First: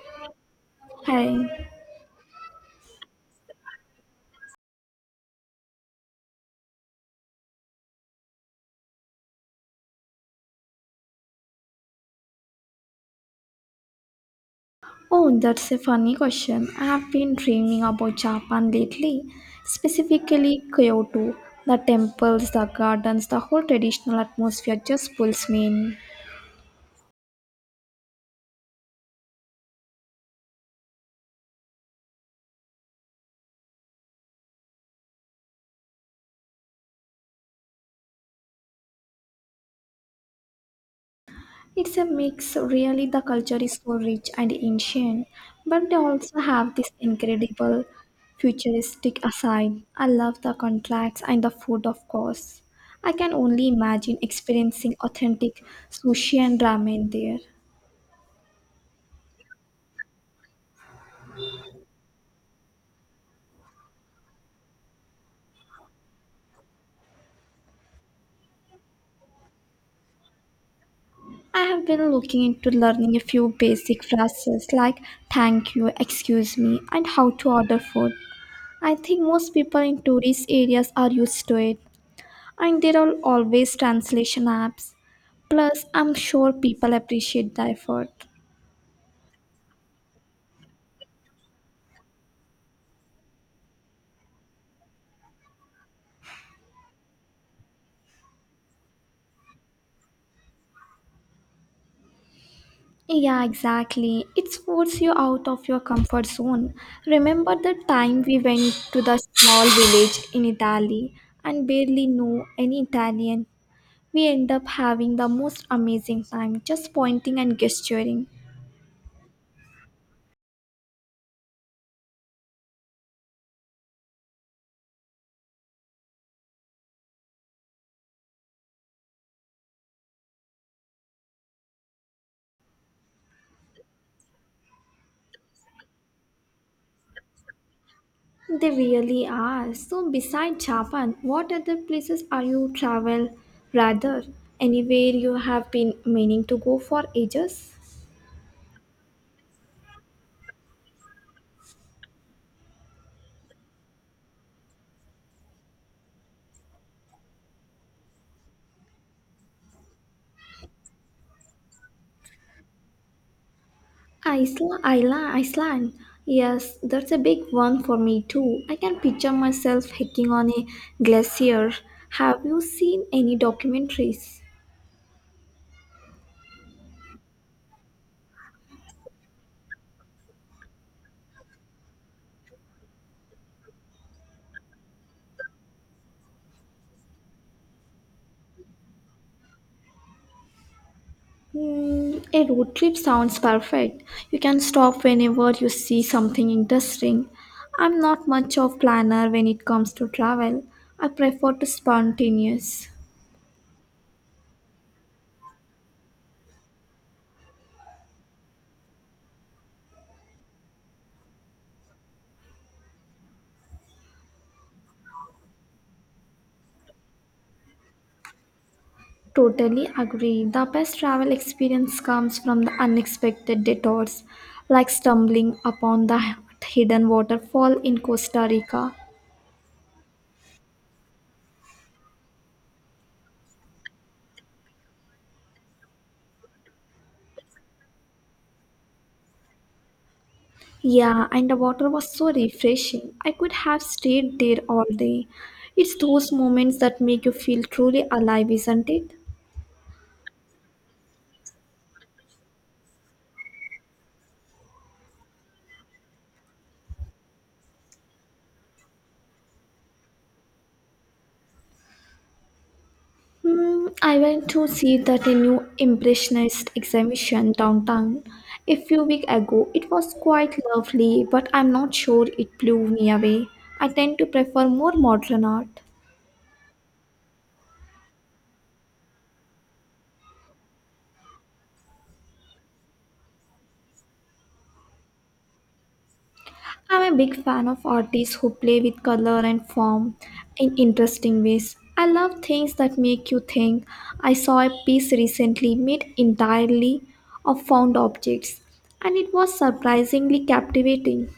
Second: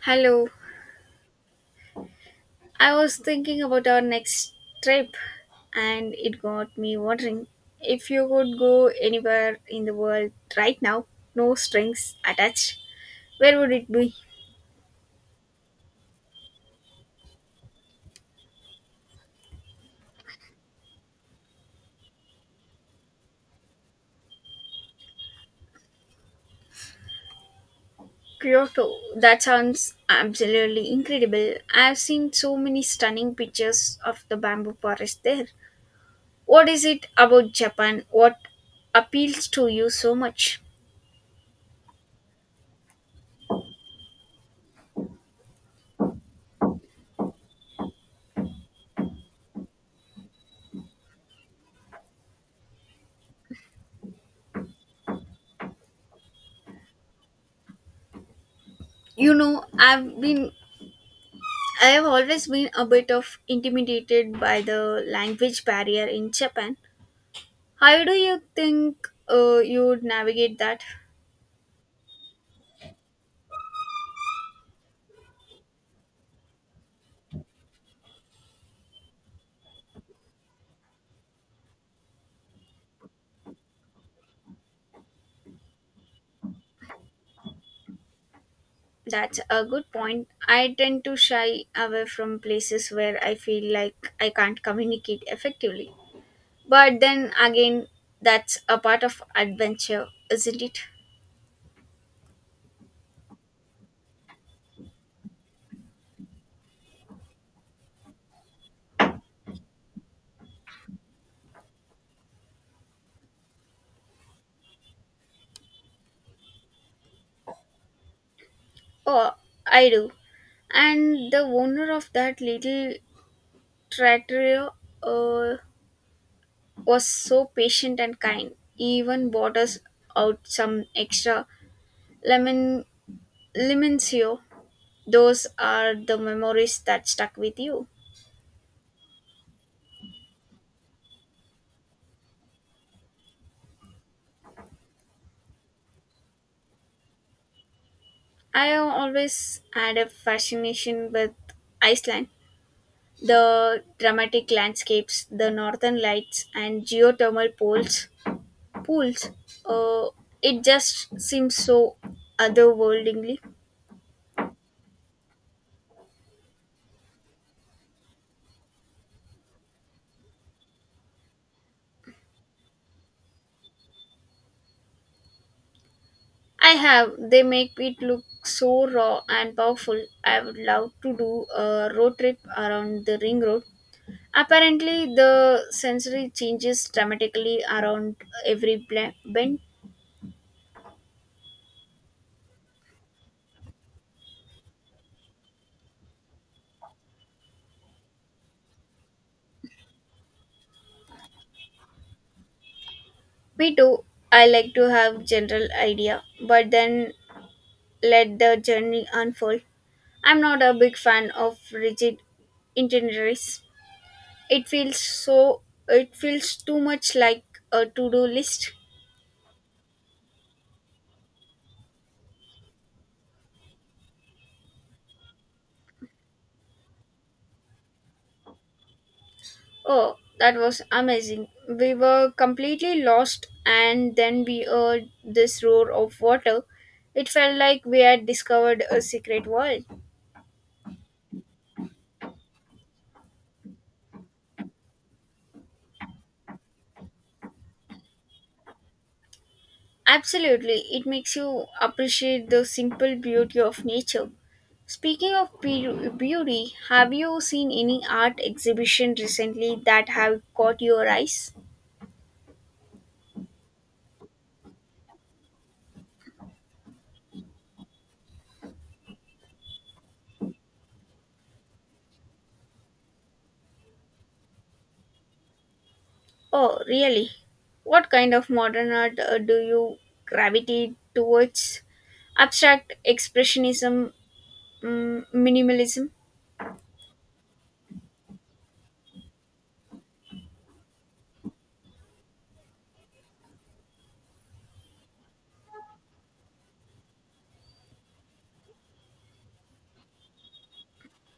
Hello, Hey, I was thinking about our next trip and it got me wondering if you could go anywhere in the world right now, no strings attached, where would it be? oh, that's a funny question. I have been dreaming about Japan lately, specifically Kyoto. The temples, the gardens, the whole traditional atmosphere just pulls me in. Kyoto. That sounds absolutely incredible. I've seen so many stunning pictures of the bamboo forest there. What is it about Japan? What appeals to you so much? It's a mix, really, the culture is so rich and ancient, but they also have this incredible futuristic aside. I love the contracts and the food, of course. I can only imagine experiencing authentic sushi and ramen there. You know, I've been I have always been a bit of intimidated by the language barrier in Japan. How do you think you would navigate that? I have been looking into learning a few basic phrases like thank you, excuse me, and how to order food. I think most people in tourist areas are used to it, and there are always translation apps. Plus, I'm sure people appreciate the effort. That's a good point. I tend to shy away from places where I feel like I can't communicate effectively. But then again, that's a part of adventure, isn't it? Yeah, exactly. It forces you out of your comfort zone. Remember the time we went to the small village in Italy and barely knew any Italian, we end up having the most amazing time just pointing and gesturing. Oh, I do. And the owner of that little trattoria uh, was so patient and kind. He even bought us out some extra lemon limoncello. Those are the memories that stuck with you. They really are. So, besides Japan, what other places are you travel rather? Anywhere you have been meaning to go for ages? I have always had a fascination with Iceland. The dramatic landscapes, the northern lights, and geothermal pools. Pools. Uh, it just seems so otherworldly. Iceland, Iceland, Iceland. Yes, that's a big one for me too. I can picture myself hiking on a glacier. Have you seen any documentaries? I have. They make it look so raw and powerful. I would love to do a road trip around the ring road. Apparently, the sensory changes dramatically around every bend. A road trip sounds perfect. You can stop whenever you see something interesting. I'm not much of planner when it comes to travel. I prefer to spontaneous. Me too. I like to have general idea, but then let the journey unfold. I'm not a big fan of rigid itineraries. It feels so. It feels too much like a to-do list. Totally agree. The best travel experience comes from the unexpected detours, like stumbling upon the hidden waterfall in Costa Rica. Oh, that was amazing. We were completely lost, and then we heard this roar of water. It felt like we had discovered a secret world. Yeah, and the water was so refreshing. I could have stayed there all day. It's those moments that make you feel truly alive, isn't it? Absolutely, it makes you appreciate the simple beauty of nature. Speaking of beauty, have you seen any art exhibition recently that have caught your eyes? I went to see that a new Impressionist exhibition downtown a few weeks ago. It was quite lovely, but I'm not sure it blew me away. I tend to prefer more modern art. Oh, really? What kind of modern art do you gravitate towards? Abstract expressionism, minimalism. I'm a big fan of artists who play with color and form in interesting ways. I love things that make you think. I saw a piece recently made entirely of found objects, and it was surprisingly captivating.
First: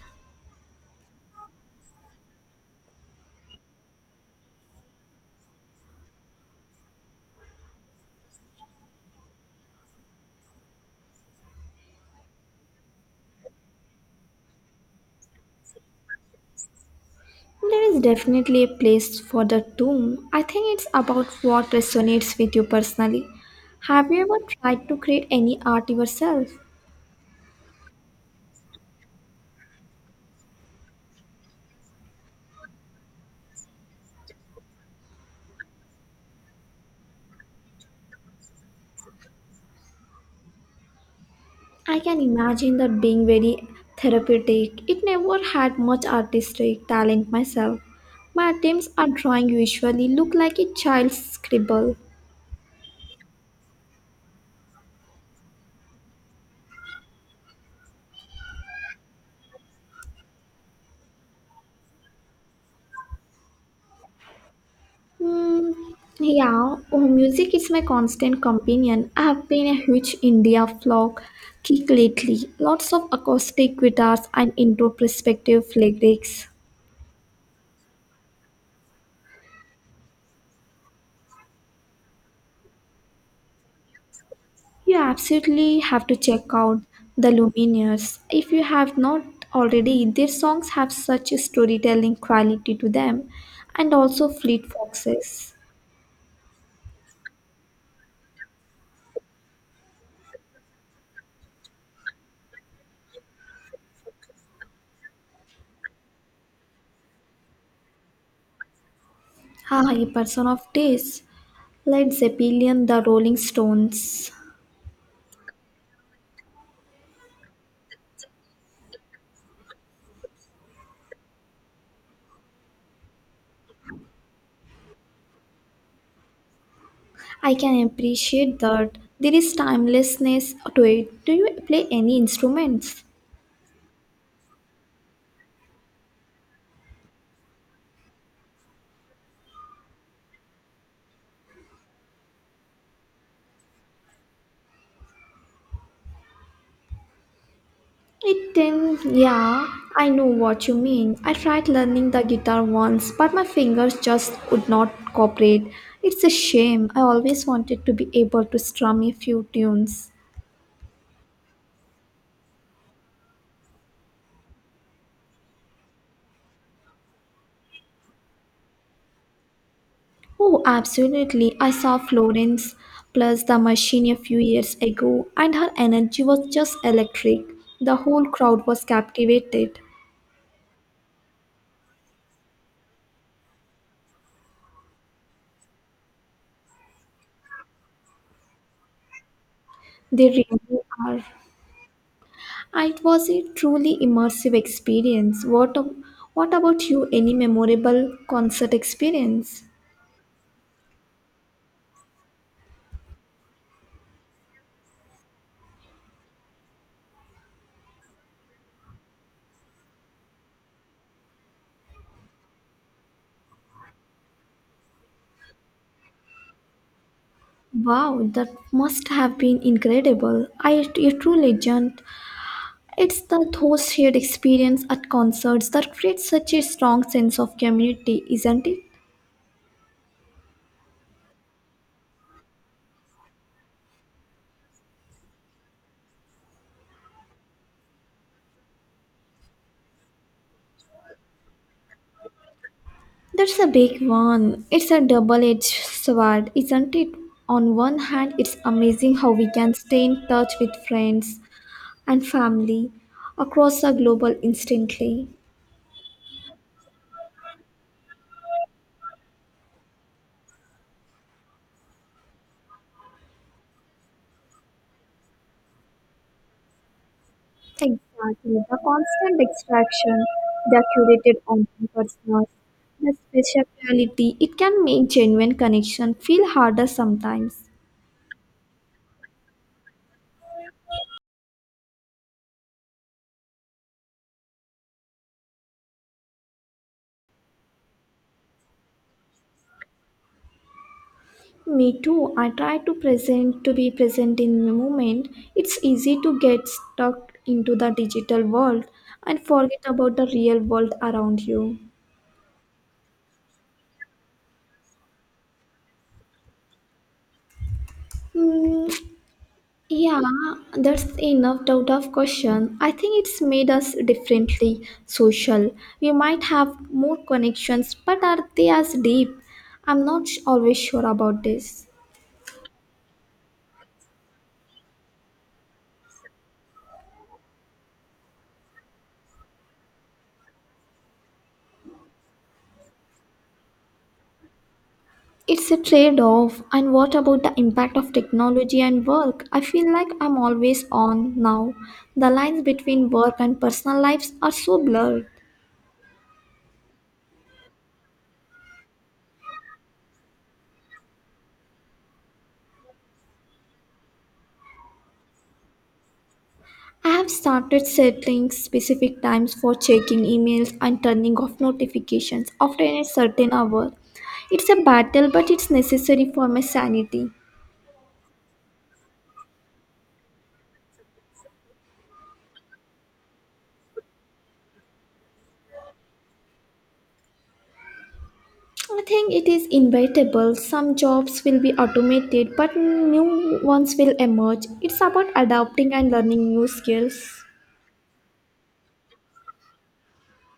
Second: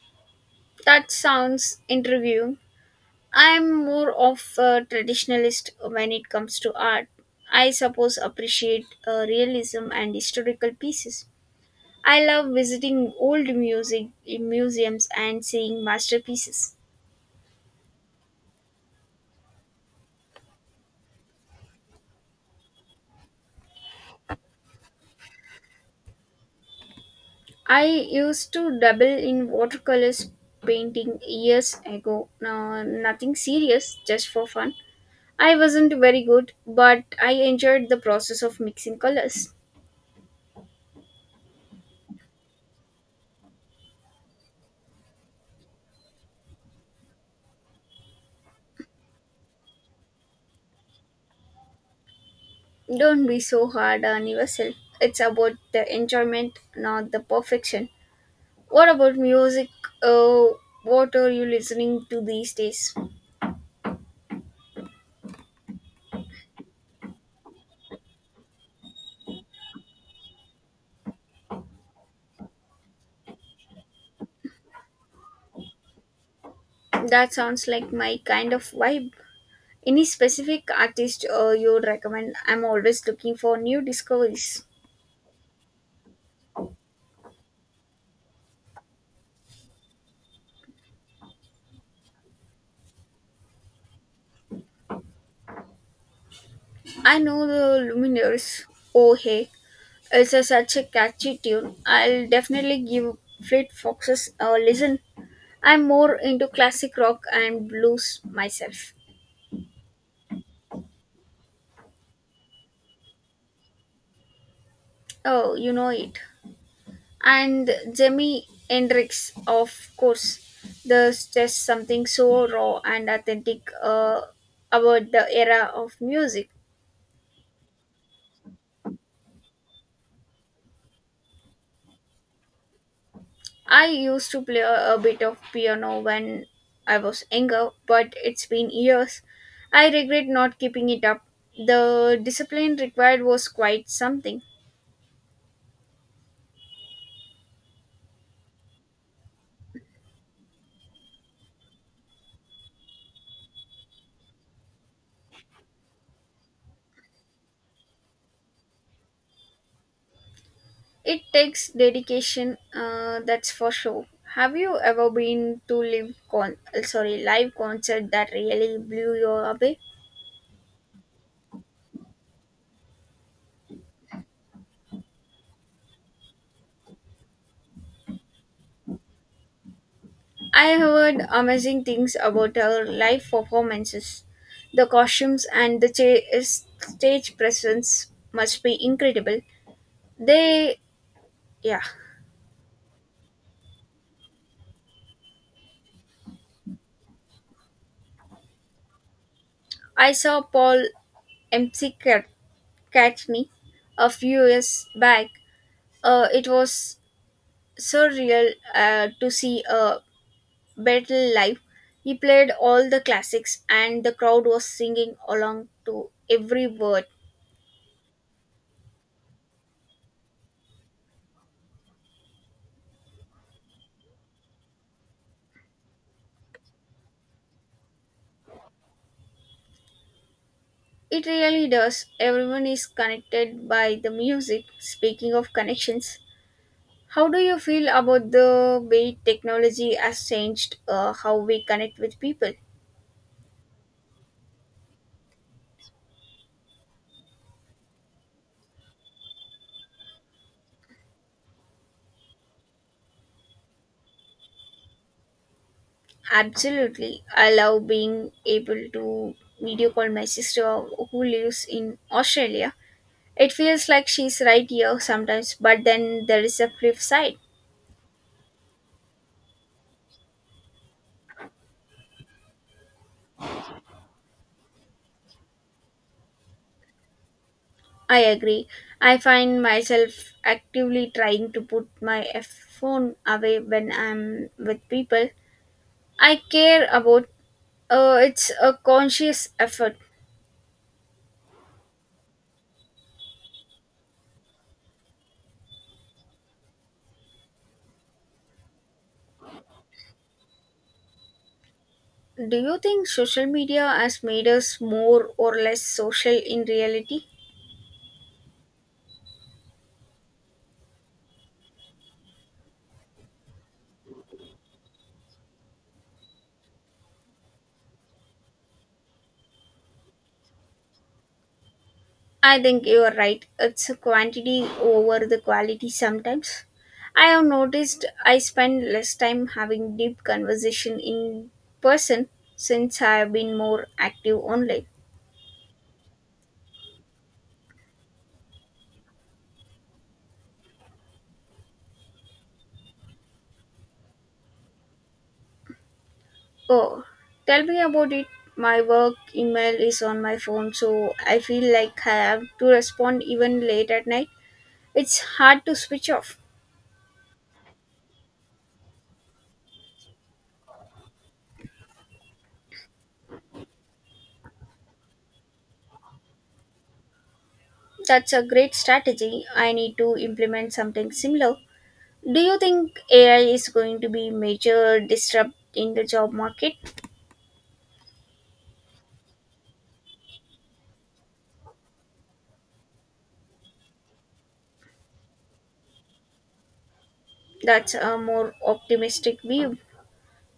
That sounds intriguing. I'm more of a traditionalist when it comes to art. I suppose appreciate realism and historical pieces. I love visiting old music museums and seeing masterpieces. There is definitely a place for the tomb. I think it's about what resonates with you personally. Have you ever tried to create any art yourself? I used to dabble in watercolors painting years ago. No, nothing serious, just for fun. I wasn't very good, but I enjoyed the process of mixing colors. I can imagine that being very therapeutic. It never had much artistic talent myself. My attempts at drawing usually look like a child's scribble. Don't be so hard on yourself. It's about the enjoyment, not the perfection. What about music? Uh, what are you listening to these days? Hmm, yeah, oh, Music is my constant companion. I have been a huge India folk kick lately. Lots of acoustic guitars and introspective lyrics. That sounds like my kind of vibe. Any specific artist you would recommend? I'm always looking for new discoveries. You absolutely have to check out the Lumineers if you have not already. Their songs have such a storytelling quality to them, and also Fleet Foxes. I know the Lumineers. Oh hey, such a catchy tune. I'll definitely give Fleet Foxes a listen. I'm more into classic rock and blues myself. Ah, a person of taste. Led Zeppelin, the Rolling Stones. Oh, you know it. And Jimi Hendrix, of course. There's just something so raw and authentic about the era of music. I can appreciate that there is timelessness to it. Do you play any instruments? I used to play a bit of piano when I was younger, but it's been years. I regret not keeping it up. The discipline required was quite something. It then, yeah, I know what you mean. I tried learning the guitar once, but my fingers just would not cooperate. It's a shame. I always wanted to be able to strum a few tunes. It takes dedication, that's for sure. Have you ever been to live concert that really blew you away? Oh, absolutely. I saw Florence plus the machine a few years ago, and her energy was just electric. The whole crowd was captivated. I have heard amazing things about her live performances. The costumes and the stage presence must be incredible. They They really are. yeah, It was a truly immersive experience. What about you? Any memorable concert experience? I saw Paul MC Cat- Catney a few years back. It was so real to see a Battle live. He played all the classics and the crowd was singing along to every word. Wow, that must have been incredible. I, a true legend. It's the those shared experience at concerts that creates such a strong sense of community, isn't it? It really does. Everyone is connected by the music. Speaking of connections, how do you feel about the way technology has changed how we connect with people? That's a big one. It's a double edged sword, isn't it? On one hand, it's amazing how we can stay in touch with friends and family across the global instantly. Absolutely. I love being able to video call my sister who lives in Australia. It feels like she's right here sometimes, but then there is a flip side. Exactly, the constant distraction, the curated online personas, the speciality, it can make genuine connection feel harder sometimes. I agree. I find myself actively trying to put my phone away when I'm with people I care about. It's a conscious effort. Me too, I try to present to be present in the moment. It's easy to get stuck into the digital world and forget about the real world around you. Do you think social media has made us more or less social in reality? Hmm, Yeah, that's enough doubt of question. I think it's made us differently social. We might have more connections, but are they as deep? I'm not sh- always sure about this. I think you are right. It's a quantity over the quality sometimes. I have noticed I spend less time having deep conversation in person since I have been more active online. It's a trade off. And what about the impact of technology and work? I feel like I'm always on now. The lines between work and personal lives are so blurred. Oh, tell me about it. My work email is on my phone, so I feel like I have to respond even late at night. It's hard to switch off. I have started setting specific times for checking emails and turning off notifications after a certain hour. It's a battle, but it's necessary for my sanity. That's a great strategy. I need to implement something similar. Do you think AI is going to be major disrupt in the job market? I think it is inevitable. Some jobs will be automated, but new ones will emerge. It's about adapting and learning new skills. That's a more optimistic view.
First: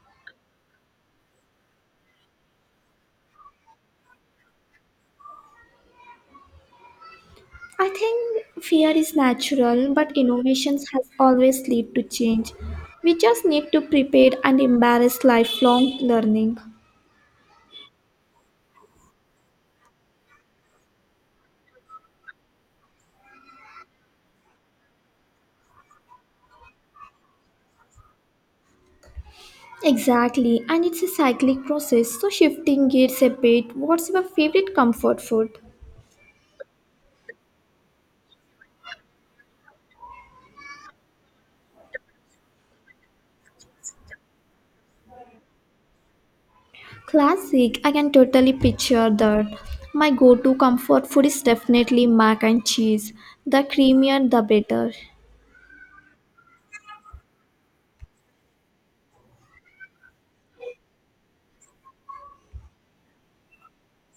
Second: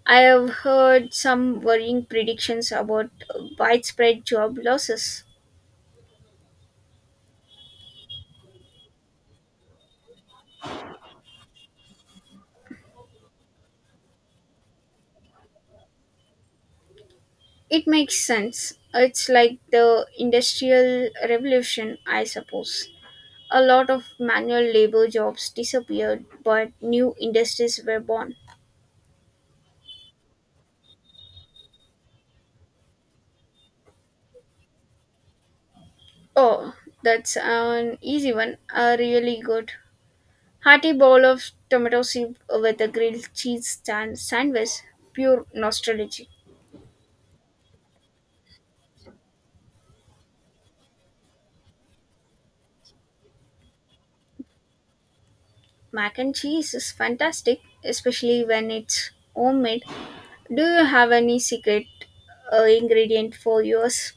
I have heard some worrying predictions about widespread job losses. I think fear is natural, but innovations has always lead to change. We just need to prepare and embrace lifelong learning. It makes sense. It's like the Industrial Revolution, I suppose. A lot of manual labor jobs disappeared, but new industries were born. Exactly, and it's a cyclic process, so shifting gears a bit, what's your favorite comfort food? Oh, that's an easy one. A really good hearty bowl of tomato soup with a grilled cheese stand sandwich. Pure nostalgia. Classic, I can totally picture that. My go to comfort food is definitely mac and cheese. The creamier, the better. Mac and cheese is fantastic, especially when it's homemade. Do you have any secret ingredient for yours?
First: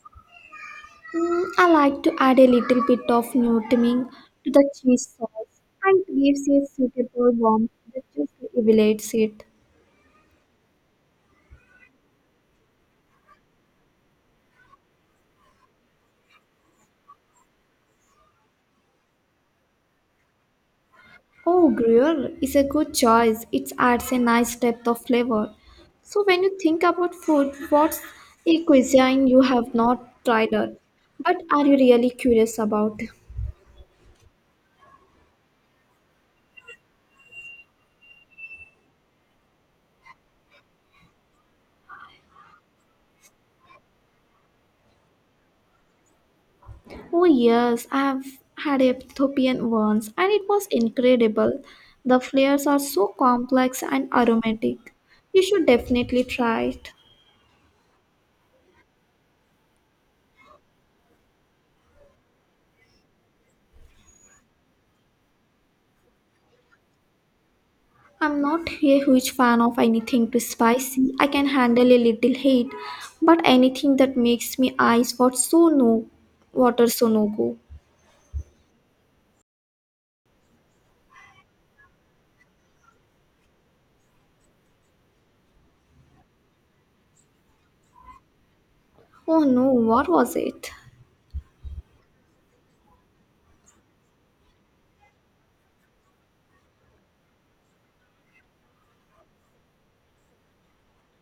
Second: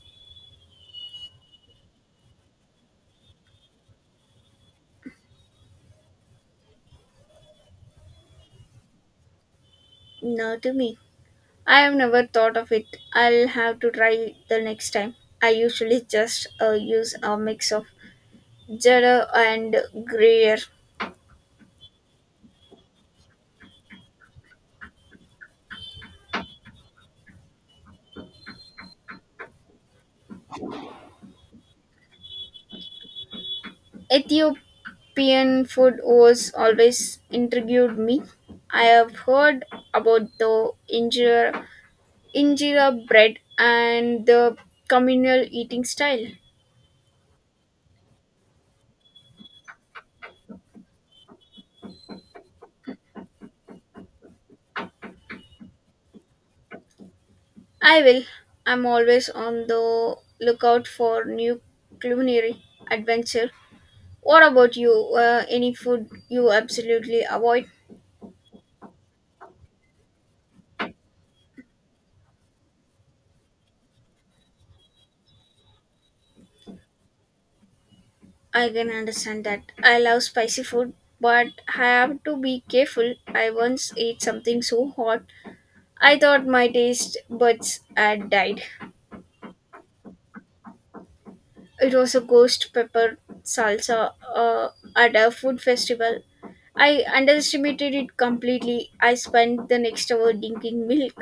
I like to add a little bit of nutmeg to the cheese sauce and it gives a suitable warmth that just elevates it. No, to me. I have never thought of it. I'll have to try it the next time. I usually just use a mix of cheddar and gruyere. Oh, Gruyere is a good choice. It adds a nice depth of flavor. So, when you think about food, what's a cuisine you have not tried it, but are you really curious about? Ethiopian food was always intrigued me. I have heard about the injera bread and the communal eating style. Oh, yes, I've had a Ethiopian once and it was incredible. The flavors are so complex and aromatic. You should definitely try it. I will. I'm always on the lookout for new culinary adventure. What about you? Any food you absolutely avoid? I'm not a huge fan of anything too spicy. I can handle a little heat, but anything that makes me eyes what so no water so no go. I can understand that. I love spicy food, but I have to be careful. I once ate something so hot, I thought my taste buds had died. Oh no, what was it? It was a ghost pepper salsa at a food festival. I underestimated it completely. I spent the next hour drinking milk.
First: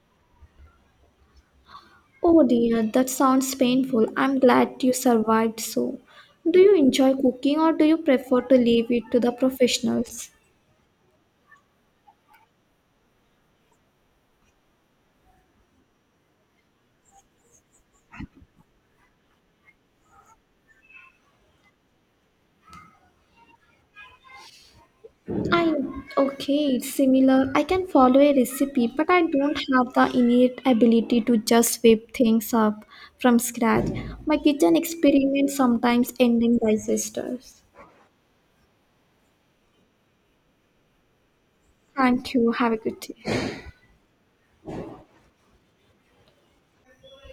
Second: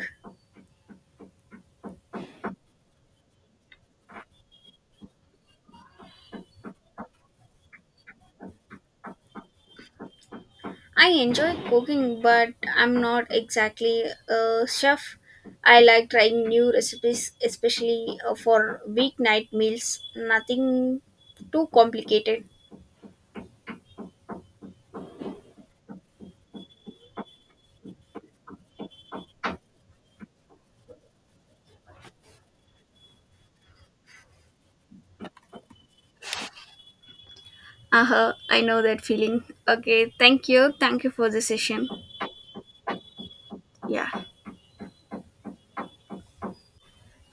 Oh dear, that sounds painful. I'm glad you survived so. Do you enjoy cooking or do you prefer to leave it to the professionals? I enjoy cooking, but I'm not exactly a chef. I like trying new recipes, especially for weeknight meals. Nothing too complicated. I okay, it's similar. I can follow a recipe, but I don't have the innate ability to just whip things up from scratch. My kitchen experiments sometimes end in disasters. Uh huh. I know that feeling. Okay. Thank you. Thank you for the session. Thank you. Have a good day. Yeah.